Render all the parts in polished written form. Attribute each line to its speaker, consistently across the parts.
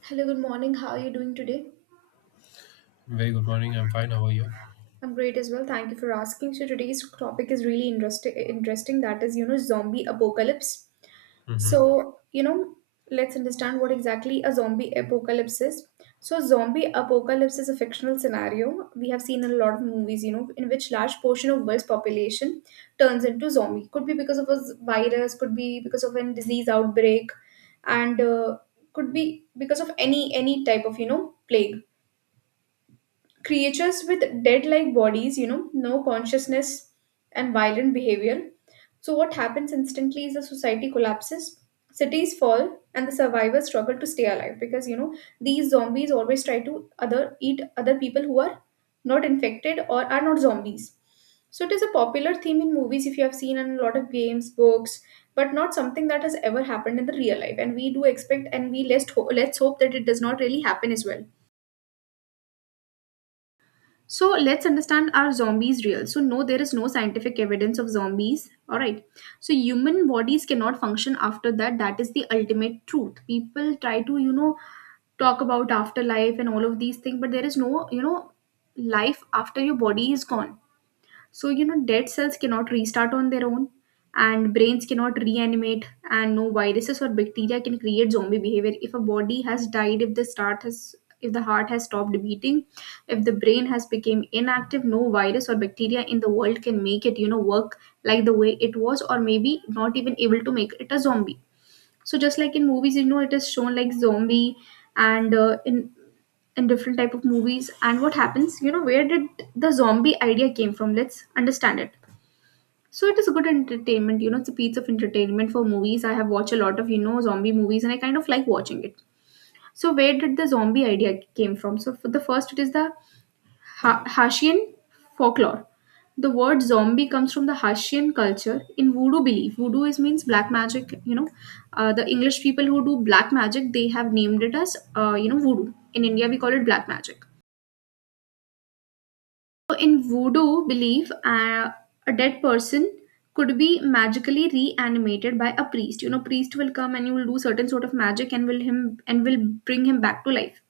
Speaker 1: Hello, good morning. How are you doing today?
Speaker 2: Very good morning. I'm fine. How are you?
Speaker 1: I'm great as well. Thank you for asking. So today's topic is really interesting that is, zombie apocalypse.
Speaker 2: Hmm.
Speaker 1: So, you know, let's understand what exactly a zombie apocalypse is. So zombie apocalypse is a fictional scenario we have seen in a lot of movies, in which large portion of world's population turns into zombie. Could be because of a virus, could be because of a disease outbreak and could be because of any type of, plague creatures with dead like bodies, no consciousness and violent behavior. So what happens instantly is the society collapses, cities fall, and the survivors struggle to stay alive because these zombies always try to other eat other people who are not infected or are not zombies. So it is a popular theme in movies if you have seen and a lot of games, books, but not something that has ever happened in the real life. And we do expect and let's hope that it does not really happen as well. So let's understand, are zombies real? So no, there is no scientific evidence of zombies. All right. So human bodies cannot function after that. That is the ultimate truth. People try to talk about afterlife and all of these things, but there is no life after your body is gone. So, dead cells cannot restart on their own, and brains cannot reanimate, and no viruses or bacteria can create zombie behavior. If a body has died, if the heart has stopped beating, if the brain has become inactive, no virus or bacteria in the world can make it, work like the way it was, or maybe not even able to make it a zombie. So just like in movies, it is shown like zombie and in different type of movies. And what happens, where did the zombie idea came from? Let's understand it. So it is a good entertainment, it's a piece of entertainment for movies. I have watched a lot of zombie movies, and I kind of like watching it. So where did the zombie idea came from? So for the first, it is the Haitian folklore. The word zombie comes from the Haitian culture in voodoo belief. Voodoo is means black magic. The English people who do black magic, they have named it as voodoo. In India we call it black magic. So in voodoo belief, a dead person could be magically reanimated by a priest. You know, priest will come and you will do certain sort of magic and will bring him back to life.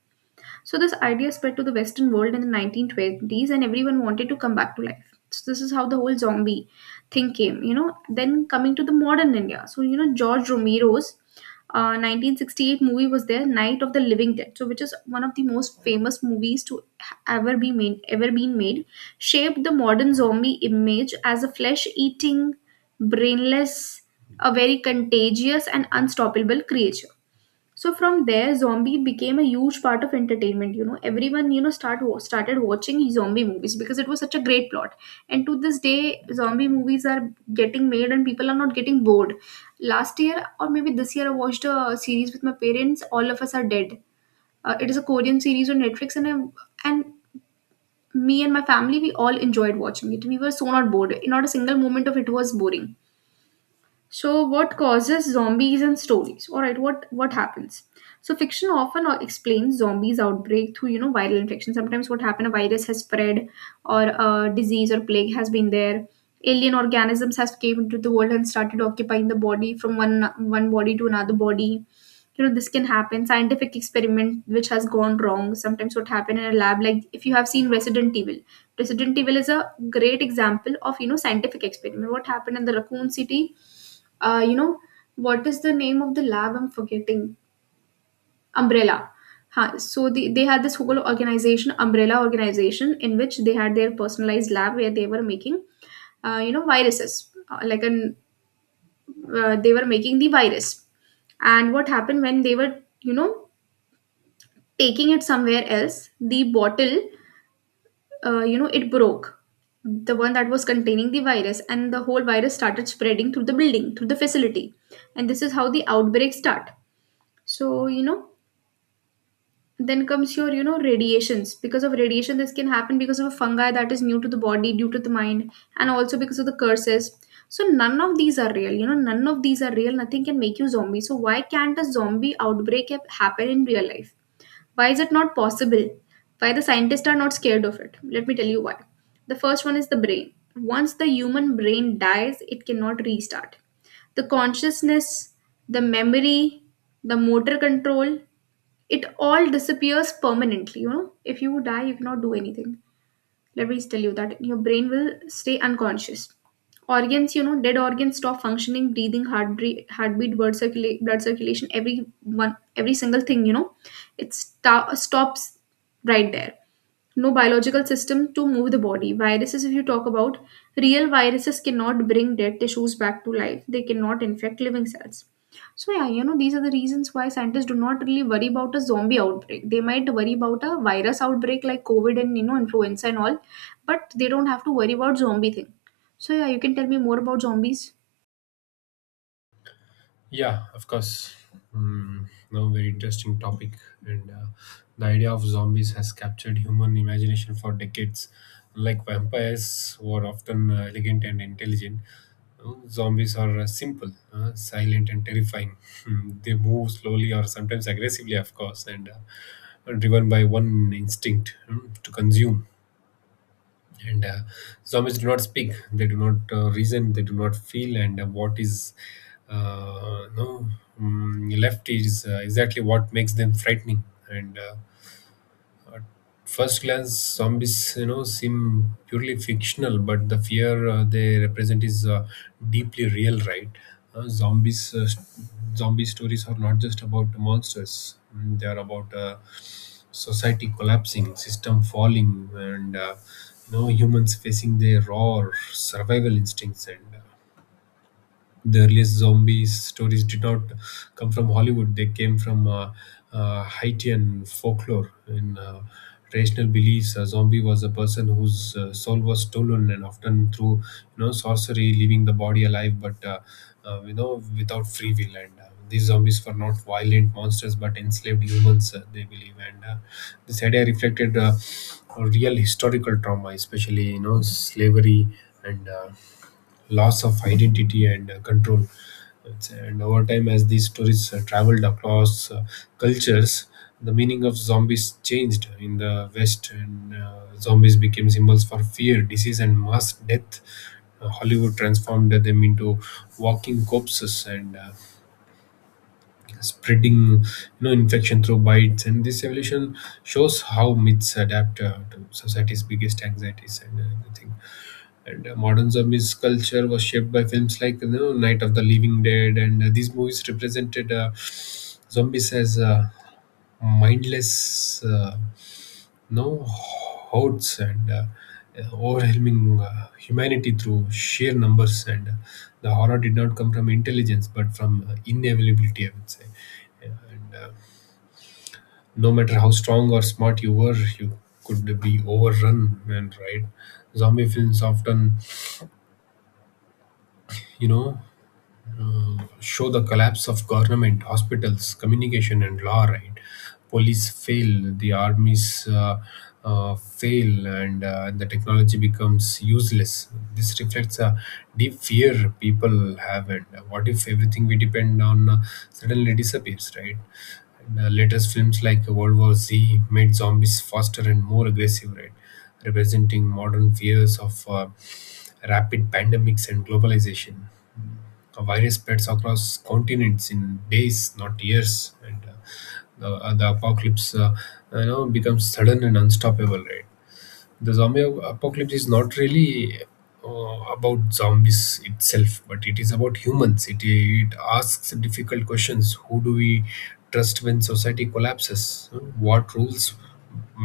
Speaker 1: So this idea spread to the Western world in the 1920s, and everyone wanted to come back to life. So this is how the whole zombie thing came. You know, then coming to the modern India. So you know George Romero's 1968 movie was there, Night of the Living Dead. So which is one of the most famous movies to ever been made, shaped the modern zombie image as a flesh-eating, brainless, a very contagious and unstoppable creature. So from there, zombie became a huge part of entertainment. You know, everyone started watching zombie movies because it was such a great plot. And to this day, zombie movies are getting made, and people are not getting bored. Last year or maybe this year, I watched a series with my parents, All of Us Are Dead. It is a Korean series on Netflix, and and me and my family, we all enjoyed watching it. We were so not bored. Not a single moment of it was boring. So what causes zombies and stories? All right, what happens? So fiction often explains zombies outbreak through, viral infection. Sometimes what happened, a virus has spread or a disease or plague has been there. Alien organisms has came into the world and started occupying the body from one body to another body. You know, this can happen scientific experiment which has gone wrong. Sometimes what happened in a lab, like if you have seen Resident Evil. Resident Evil is a great example of, scientific experiment. What happened in the Raccoon City, uh, you know what is the name of the lab, I'm forgetting. Umbrella. Ha, so the, they had this whole organization, Umbrella organization, in which they had their personalized lab where they were making, viruses. Like an They were making the virus, and what happened when they were, you know taking it somewhere else, the bottle, it broke, the one that was containing the virus, and the whole virus started spreading through the building, through the facility. And this is how the outbreak start. So, then comes your, radiations. Because of radiation, this can happen, because of a fungi that is new to the body, due to the mind, and also because of the curses. So none of these are real. You know, none of these are real. Nothing can make you zombie. So why can't a zombie outbreak happen in real life? Why is it not possible? Why the scientists are not scared of it? Let me tell you why. The first one is the brain. Once the human brain dies, it cannot restart. The consciousness, the memory, the motor control, it all disappears permanently. You know, if you die, you cannot do anything. Let me tell you that your brain will stay unconscious. Organs, dead organs stop functioning, breathing, heartbeat, blood circulation, every single thing, it stops right there. No biological system to move the body. Viruses, if you talk about real viruses, cannot bring dead tissues back to life. They cannot infect living cells. So yeah, you know, these are the reasons why scientists do not really worry about a zombie outbreak. They might worry about a virus outbreak like COVID and, influenza and all, but they don't have to worry about zombie thing. So yeah, you can tell me more about zombies.
Speaker 2: Yeah, of course. Mm, no, very interesting topic. And the idea of zombies has captured human imagination for decades. Like vampires were often elegant and intelligent. Zombies are simple, silent, and terrifying. They move slowly or sometimes aggressively, of course, and are driven by one instinct, to consume. And zombies do not speak, they do not reason, they do not feel, and what is no mm, left is exactly what makes them frightening. And first glance, zombies, you know, seem purely fictional, but the fear they represent is deeply real, right? uh, zombies uh, st- Zombie stories are not just about monsters. They are about society collapsing, system falling, and you know, humans facing their raw survival instincts. And the earliest zombie stories did not come from Hollywood. They came from Haitian folklore. In traditional beliefs, a zombie was a person whose soul was stolen, and often through, you know, sorcery, leaving the body alive but you know, without free will. And these zombies were not violent monsters, but enslaved humans, they believe. And this idea reflected a real historical trauma, especially, you know, slavery and. Loss of identity and control. It's- And Over time, as these stories traveled across cultures, the meaning of zombies changed in the West, and zombies became symbols for fear, disease, and mass death. Hollywood transformed them into walking corpses and spreading, you know, infection through bites. And this evolution shows how myths adapt to society's biggest anxieties and everything. And modern zombies culture was shaped by films like, you know, Night of the Living Dead, and these movies represented zombies as mindless, no hordes, and overwhelming humanity through sheer numbers. And the horror did not come from intelligence, but from inevitability, I would say. And no matter how strong or smart you were, you could be overrun, and right. Zombie films often, you know, show the collapse of government, hospitals, communication, and law, right? Police fail, the armies fail, and the technology becomes useless. This reflects a deep fear people have, and what if everything we depend on suddenly disappears, right? And, latest films like World War Z made zombies faster and more aggressive, right? Representing modern fears of rapid pandemics and globalization. A virus spreads across continents in days, not years, and the apocalypse, you know, becomes sudden and unstoppable. Right? The apocalypse is not really uh, about zombies itself, but it is about humans. It asks difficult questions: who do we trust when society collapses? What rules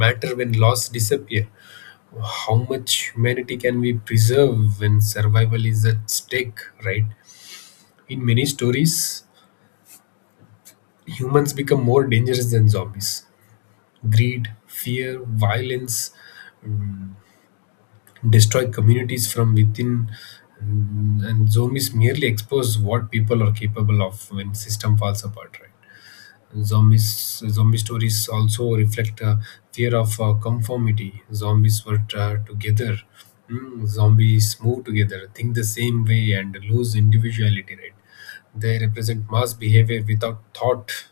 Speaker 2: matter when laws disappear? How much humanity can we preserve when survival is at stake? Right? In many stories, humans become more dangerous than zombies. Greed, fear, violence mm, destroy communities from within, and zombies merely expose what people are capable of when system falls apart. Right? Zombies, zombie stories also reflect a fear of conformity. Zombies were together. Zombies move together, think the same way, and lose individuality. Right? They represent mass behavior without thought.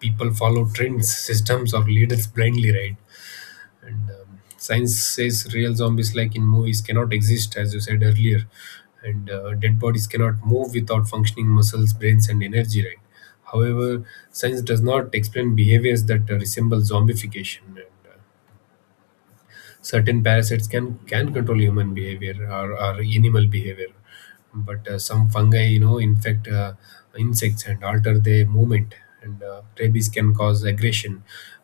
Speaker 2: People follow trends, systems, or leaders blindly. Right? and science says real zombies like in movies cannot exist, as you said earlier, and dead bodies cannot move without functioning muscles, brains, and energy, right? However, science does not explain behaviors that resemble zombification, and certain parasites can control human behavior or animal behavior. But some fungi, you know, infect insects and alter their movement, and rabies can cause aggression,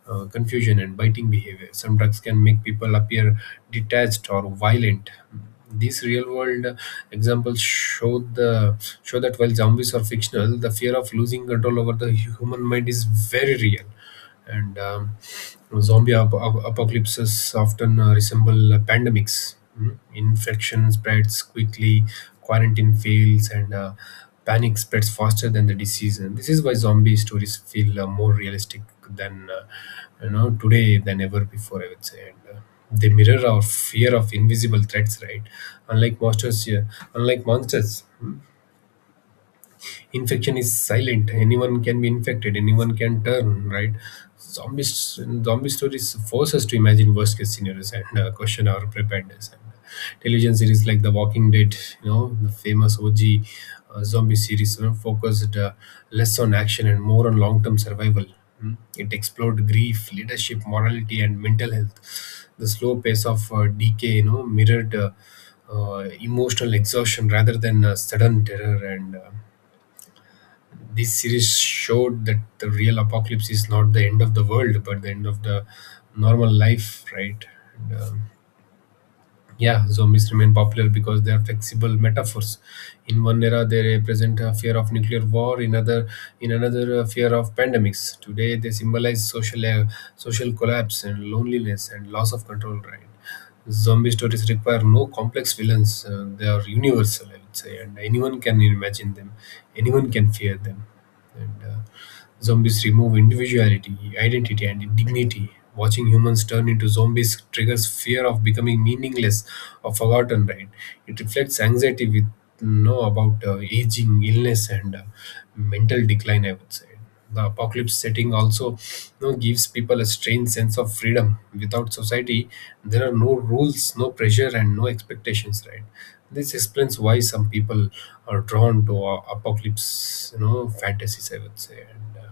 Speaker 2: confusion, and biting behavior. Some drugs can make people appear detached or violent. These real world examples show that while zombies are fictional, the fear of losing control over the human mind is very real. And zombie ap- ap- Apocalypses often resemble pandemics. Mm. Infection spreads quickly, quarantine fails, and panic spreads faster than the disease. And this is why zombie stories feel more realistic than you know, today than ever before, I would say. And, they mirror our fear of invisible threats, right? Unlike monsters, yeah, unlike monsters, infection is silent. Anyone can be infected, anyone can turn, right? Zombie stories force us to imagine worst case scenarios and question our preparedness. And television series like The Walking Dead, you know, the famous OG zombie series, you know, focused less on action and more on long-term survival. Mm. It explored grief, leadership, morality, and mental health. The slow pace of decay, you know, mirrored emotional exhaustion rather than sudden terror. And this series showed that the real apocalypse is not the end of the world, but the end of the normal life, right? and, um, yeah, zombies remain popular because they are flexible metaphors. In one era, they represent a fear of nuclear war. In other, in another, a fear of pandemics. Today, they symbolize social collapse and loneliness and loss of control. Right? Zombie stories require no complex villains. They are universal, I would say, and anyone can imagine them. Anyone can fear them. And Zombies remove individuality, identity, and dignity. Watching humans turn into zombies triggers fear of becoming meaningless or forgotten, right? It reflects anxiety with no about aging, illness, and mental decline, I would say. The apocalypse setting also, you know, gives people a strange sense of freedom. Without society, there are no rules, no pressure, and no expectations, right? This explains why some people are drawn to apocalypse, you know, fantasies, I would say. And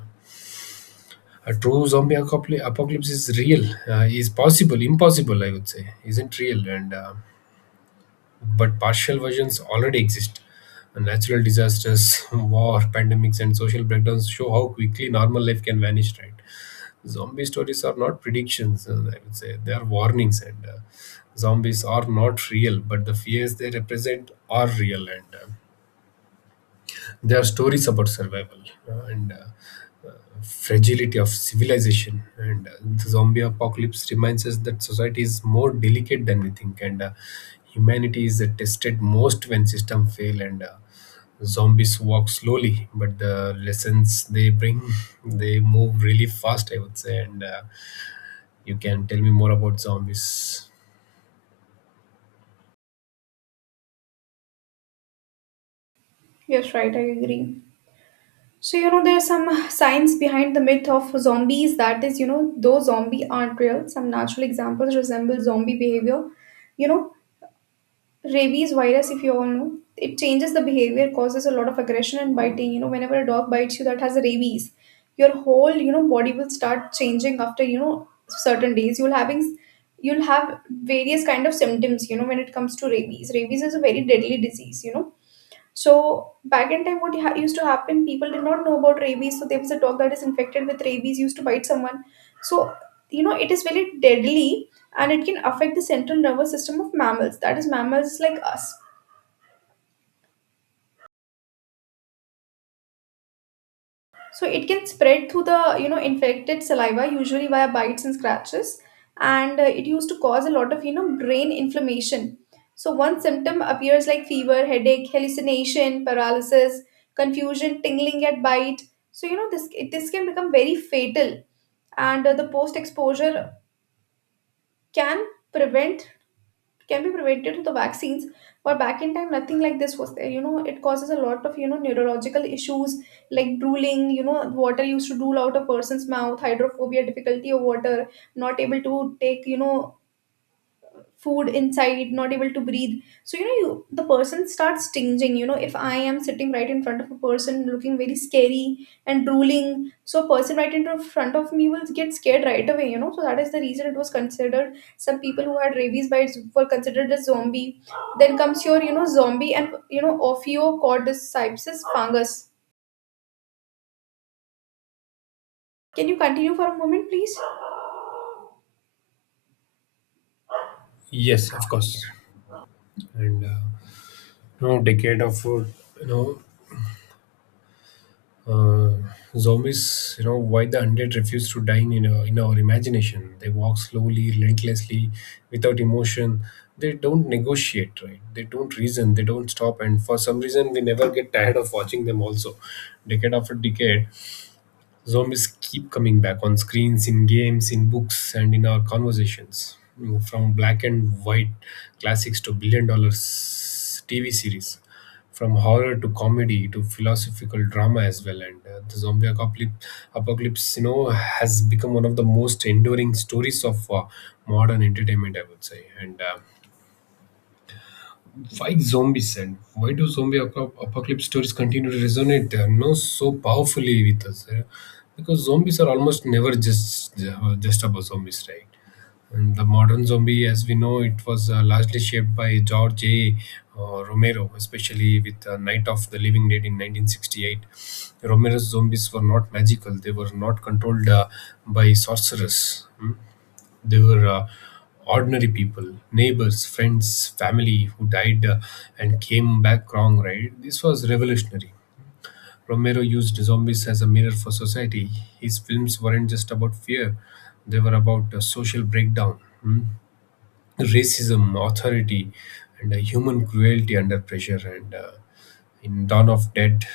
Speaker 2: A true apocalypse is real, is possible, impossible, I would say, isn't real, and but partial versions already exist. And natural disasters, war, pandemics, and social breakdowns show how quickly normal life can vanish. Right? Zombie stories are not predictions, I would say. They are warnings, and. Zombies are not real, but the fears they represent are real. And there are stories about survival and fragility of civilization, and the zombie apocalypse reminds us that society is more delicate than we think, and humanity is tested most when systems fail, and zombies walk slowly, but the lessons they bring, they move really fast, I would say. And You can tell me more about zombies.
Speaker 1: Yes, right, I agree. So, there's some science behind the myth of zombies, that is, though zombie aren't real, some natural examples resemble zombie behavior. You know, rabies virus, if you all know, it changes the behavior, causes a lot of aggression and biting. You know, whenever a dog bites you that has rabies, your whole, body will start changing. After, certain days, you'll have various kind of symptoms. You know, when it comes to rabies, rabies is a very deadly disease, you know. So back in time, what used to happen, people did not know about rabies. So there was a dog that is infected with rabies used to bite someone. So, it is very deadly, and it can affect the central nervous system of mammals. That is mammals like us. So it can spread through the, infected saliva, usually via bites and scratches, and it used to cause a lot of, brain inflammation. So one symptom appears like fever, headache, hallucination, paralysis, confusion, tingling at bite. So, this can become very fatal, and the post exposure can prevent can be prevented with the vaccines. But back in time nothing like this was there. You know, it causes a lot of, neurological issues like drooling. You know, water used to drool out a person's mouth, hydrophobia, difficulty of water, not able to take, food inside, not able to breathe. So, you the person starts stinging. You know, if I am sitting right in front of a person looking very scary and drooling, so a person right in front of me will get scared right away, you know. So that is the reason it was considered, some people who had rabies bites were considered a zombie. Then comes your, zombie and, ophiocordyceps fungus. Can you continue for a moment please?
Speaker 2: Yes, of course. And you know, decade of food, you know, uh, zombies, you know, why the undead refuse to die in our imagination. They walk slowly, relentlessly, without emotion. They don't negotiate, right? They don't reason. They don't stop. And for some reason, we never get tired of watching them. Also, decade after decade, zombies keep coming back on screens, in games, in books, and in our conversations. From black and white classics to billion dollar TV series, from horror to comedy to philosophical drama as well. And the apocalypse, you know, has become one of the most enduring stories of modern entertainment, I would say. And why zombie send? Why do apocalypse stories continue to resonate no so powerfully with us, eh? Because zombies are almost never just just about zombies, right? And the modern zombie, as we know, it was largely shaped by George A. Romero, especially with Night of the Living Dead in 1968. Romero's zombies were not magical; they were not controlled by sorcerers. Hmm? They were ordinary people, neighbors, friends, family who died and came back wrong, right? This was revolutionary. Romero used zombies as a mirror for society. His films weren't just about fear, they were about social breakdown. Hmm? Racism, authority, and human cruelty under pressure. And in Dawn of Dead,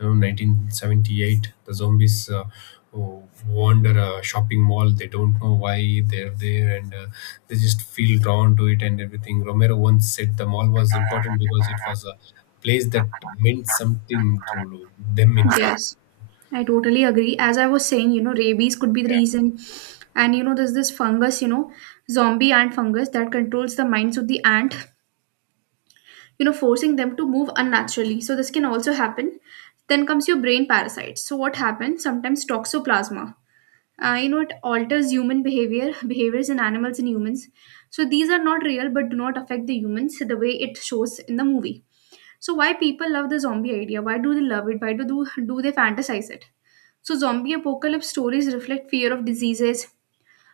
Speaker 2: you know, 1978, the zombies wander a shopping mall. They don't know why they're there, and they just feel drawn to it and everything. Romero once said the mall was important because it was a place that meant something to them in life.
Speaker 1: Yes, I totally agree. As I was saying, rabies could be the
Speaker 2: Yeah.
Speaker 1: reason. And there's this fungus, zombie ant fungus that controls the minds of the ant, forcing them to move unnaturally, so this can also happen. Then comes your brain parasites. So what happens sometimes, toxoplasma, it alters human behavior, behaviors in animals and humans. So these are not real but do not affect the humans the way it shows in the movie. So why people love the zombie idea? Why do they love it? Why do they fantasize it? So zombie apocalypse stories reflect fear of diseases,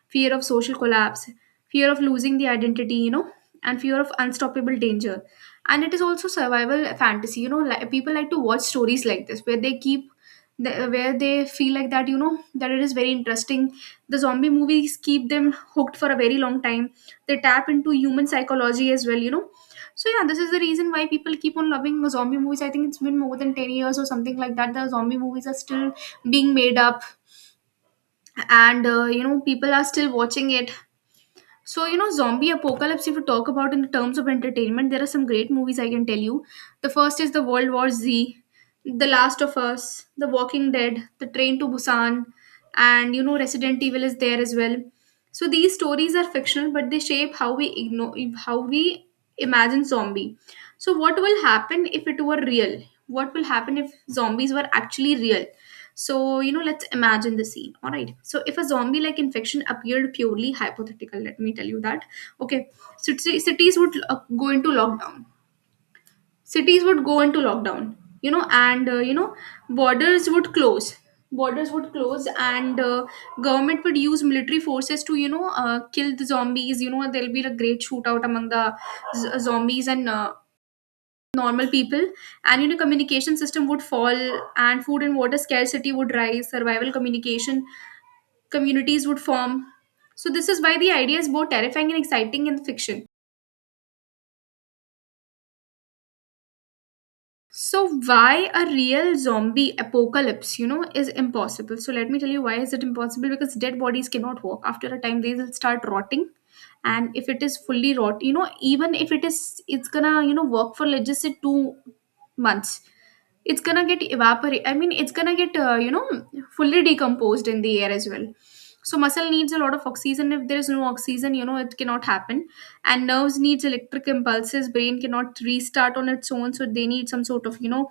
Speaker 1: fear of social collapse, fear of losing the identity, and fear of unstoppable danger. And it is also survival fantasy, like, people like to watch stories like this where they keep the, where they feel like that, that it is very interesting. The zombie movies keep them hooked for a very long time. They tap into human psychology as well. So yeah, this is the reason why people keep on loving zombie movies. I think it's been more than 10 years or something like that. The zombie movies are still being made up, and people are still watching it. So, zombie apocalypse, if you talk about in the terms of entertainment, there are some great movies I can tell you. The first is The World War Z, The Last of Us, The Walking Dead, The Train to Busan, and, Resident Evil is there as well. So these stories are fictional, but they shape how we ignore, how we imagine zombie. So what will happen if it were real? What will happen if zombies were actually real? So, let's imagine the scene. All right. So, if a zombie like infection appeared, purely hypothetical, let me tell you that. Okay. So, cities would go into lockdown. Cities would go into lockdown, you know, and, uh, you know, borders would close. Borders would close, and government would use military forces to, kill the zombies. You know, there'll be a great shootout among the zombies and normal people. And communication system would fall, and food and water scarcity would rise. Survival communication, communities would form. So this is why the idea is both terrifying and exciting in fiction. So why a real zombie apocalypse is impossible? So let me tell you why is it impossible. Because dead bodies cannot walk. After a time, they will start rotting. And if it is fully rot, even if it is, it's gonna, work for let's just say 2 months, it's gonna get evaporate. I mean, it's gonna get fully decomposed in the air as well. So muscle needs a lot of oxygen. If there is no oxygen, it cannot happen. And nerves needs electric impulses. Brain cannot restart on its own, so they need some sort of,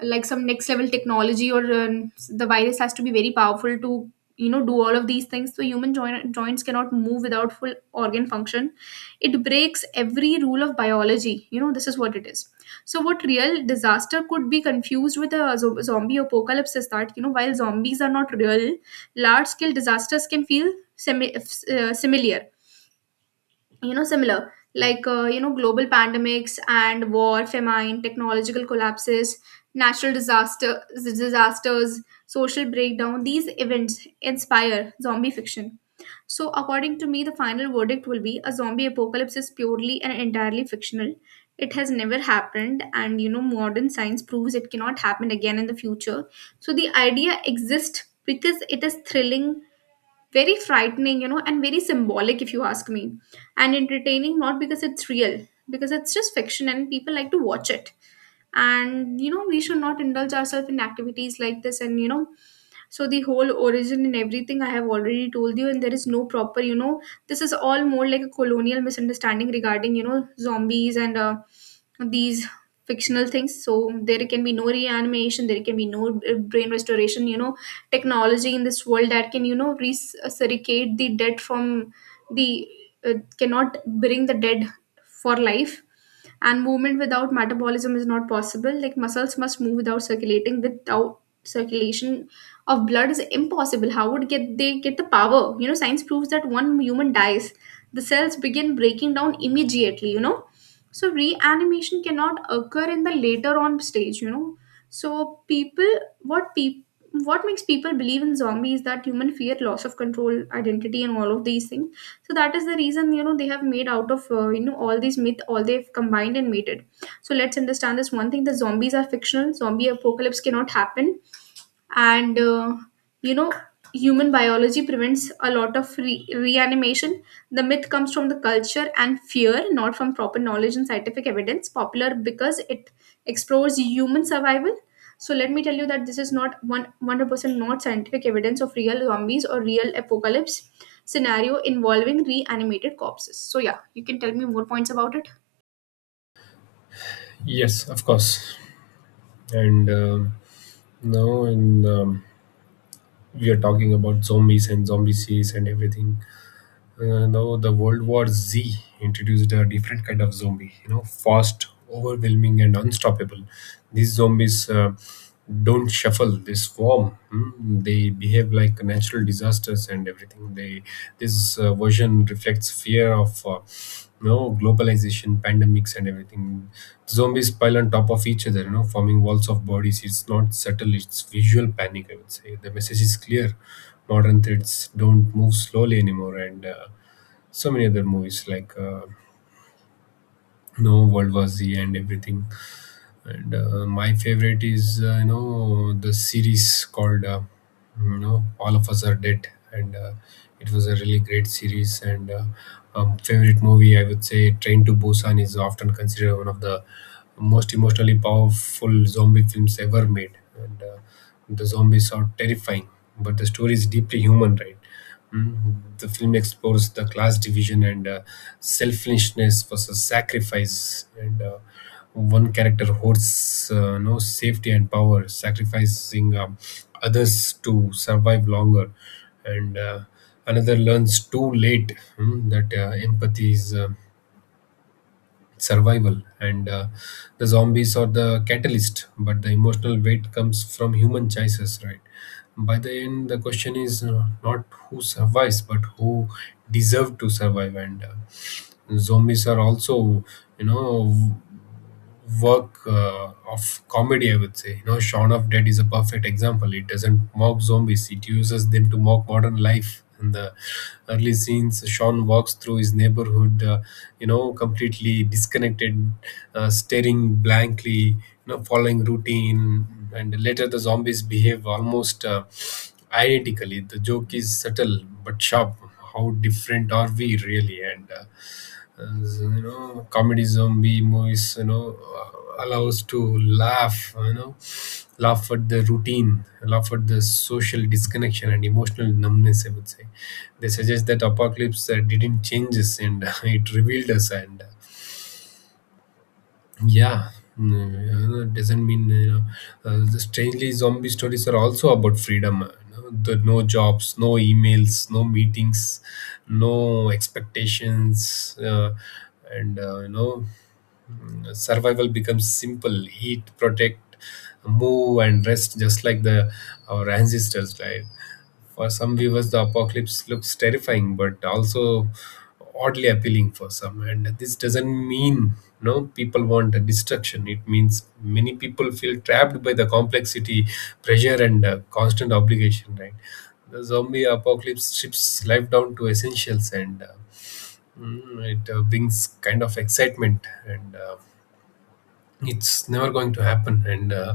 Speaker 1: like some next level technology, or the virus has to be very powerful to, do all of these things. So human joints cannot move without full organ function. It breaks every rule of biology. This is what it is. So what real disaster could be confused with a zombie apocalypse is that, while zombies are not real, large scale disasters can feel similar. You know, similar like, global pandemics and war, famine, technological collapses, natural disasters, social breakdown. These events inspire zombie fiction. So, according to me, the final verdict will be: a zombie apocalypse is purely and entirely fictional. It has never happened, and modern science proves it cannot happen again in the future. So, the idea exists because it is thrilling, very frightening, and very symbolic, if you ask me, and entertaining. Not because it's real, because it's just fiction and people like to watch it. And we should not indulge ourselves in activities like this. And so the whole origin and everything I have already told you, and there is no proper, this is all more like a colonial misunderstanding regarding, zombies and these fictional things. So there can be no reanimation. There can be no brain restoration. You know, technology in this world that can, resurricate the dead from the cannot bring the dead for life. And movement without metabolism is not possible, like muscles must move without circulating, without circulation of blood is impossible. How would get they get the power? You know, science proves that one human dies, the cells begin breaking down immediately. So reanimation cannot occur in the later on stage. So people, what people, what makes people believe in zombies, that human fear loss of control, identity, and all of these things. So that is the reason, they have made out of, all these myth, all they've combined and made it. So let's understand this one thing: the zombies are fictional, zombie apocalypse cannot happen. And you know human biology prevents a lot of reanimation. The myth comes from the culture and fear, not from proper knowledge and scientific evidence. Popular because it explores human survival. So let me tell you that this is not one, 100% not scientific evidence of real zombies or real apocalypse scenario involving reanimated corpses. So yeah, you can tell me more points about it.
Speaker 2: Yes, of course. And now in We are talking about zombies and zombie series and everything. Now, the World War Z introduced a different kind of zombie. You know, fast, overwhelming, and unstoppable. These zombies don't shuffle; they swarm. They behave like natural disasters and everything. They this version reflects fear of, you know, globalization, pandemics, and everything. Zombies pile on top of each other, you know, forming walls of bodies. It's not subtle, it's visual panic, I would say. The message is clear. Modern threads don't move slowly anymore and So many other movies like you World War Z and everything. And My favorite is you know, the series called you know, All of Us Are Dead. And it was a really great series and Favorite movie, I would say, Train to Busan is often considered one of the most emotionally powerful zombie films ever made and The zombies are terrifying, but the story is deeply human, right? Mm. The film explores the class division and selflessness versus sacrifice. And One character hoards no safety and power, sacrificing others to survive longer. And Another learns too late, that empathy is survival. And the zombies are the catalyst, but the emotional weight comes from human choices, right? By the end, the question is not who survives, but who deserve to survive and Zombies are also, you know, work of comedy, I would say. You know, Shaun of Dead is a perfect example. It doesn't mock zombies, it uses them to mock modern life. In the early scenes, Sean walks through his neighborhood, you know, completely disconnected, staring blankly, you know, following routine. And later, the zombies behave almost identically. The joke is subtle but sharp. How different are we really? And as you know, comedy zombie movies, you know, allows to laugh, you know, laugh at the routine, laugh at the social disconnection and emotional numbness, I would say. They suggest that apocalypse didn't change us, and it revealed us and Yeah. Mm, you know, doesn't mean, you know, the strangely zombie stories are also about freedom. You know, the no jobs, no emails, no meetings, no expectations. And You know, survival becomes simple. Eat, protect, move, and rest, just like the our ancestors, right? For some viewers, the apocalypse looks terrifying but also oddly appealing for some, and this doesn't mean no people want a destruction. It means many people feel trapped by the complexity, pressure, and constant obligation, right? The zombie apocalypse strips life down to essentials and Mm, it brings kind of excitement and it's never going to happen and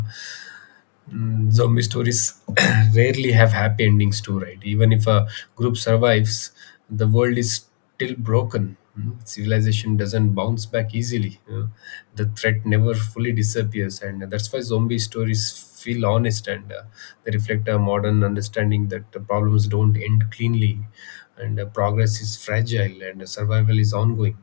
Speaker 2: Mm, zombie stories rarely have happy endings too, right? Even if a group survives, the world is still broken. Mm, civilization doesn't bounce back easily, you know. The threat never fully disappears, and that's why zombie stories feel honest and They reflect a modern understanding that the problems don't end cleanly and progress is fragile and survival is ongoing.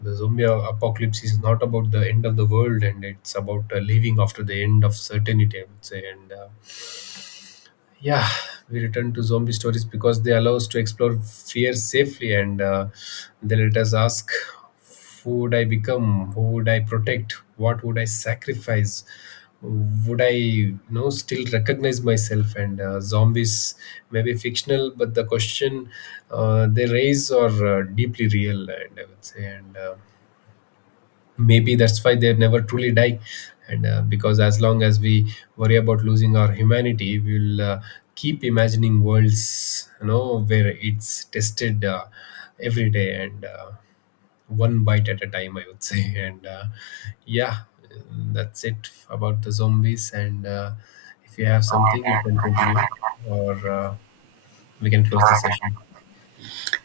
Speaker 2: The zombie apocalypse is not about the end of the world, and it's about living after the end of certainty, I would say. And Yeah, we return to zombie stories because they allow us to explore fear safely, and they let us ask, who would I become? Who would I protect? What would I sacrifice? Would I, you know, still recognize myself? And Zombies may be fictional, but the question they raise are deeply real, and I would say, and. Maybe that's why they never truly die, and because as long as we worry about losing our humanity, we'll keep imagining worlds, you know, where it's tested every day, and one bite at a time, I would say. And yeah, that's it about the zombies and If you have something, you can continue, or we can close the session.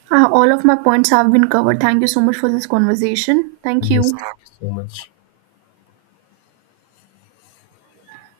Speaker 1: All of my points have been covered. Thank you so much for this conversation. Thank
Speaker 2: Yes,
Speaker 1: you.
Speaker 2: thank you so much.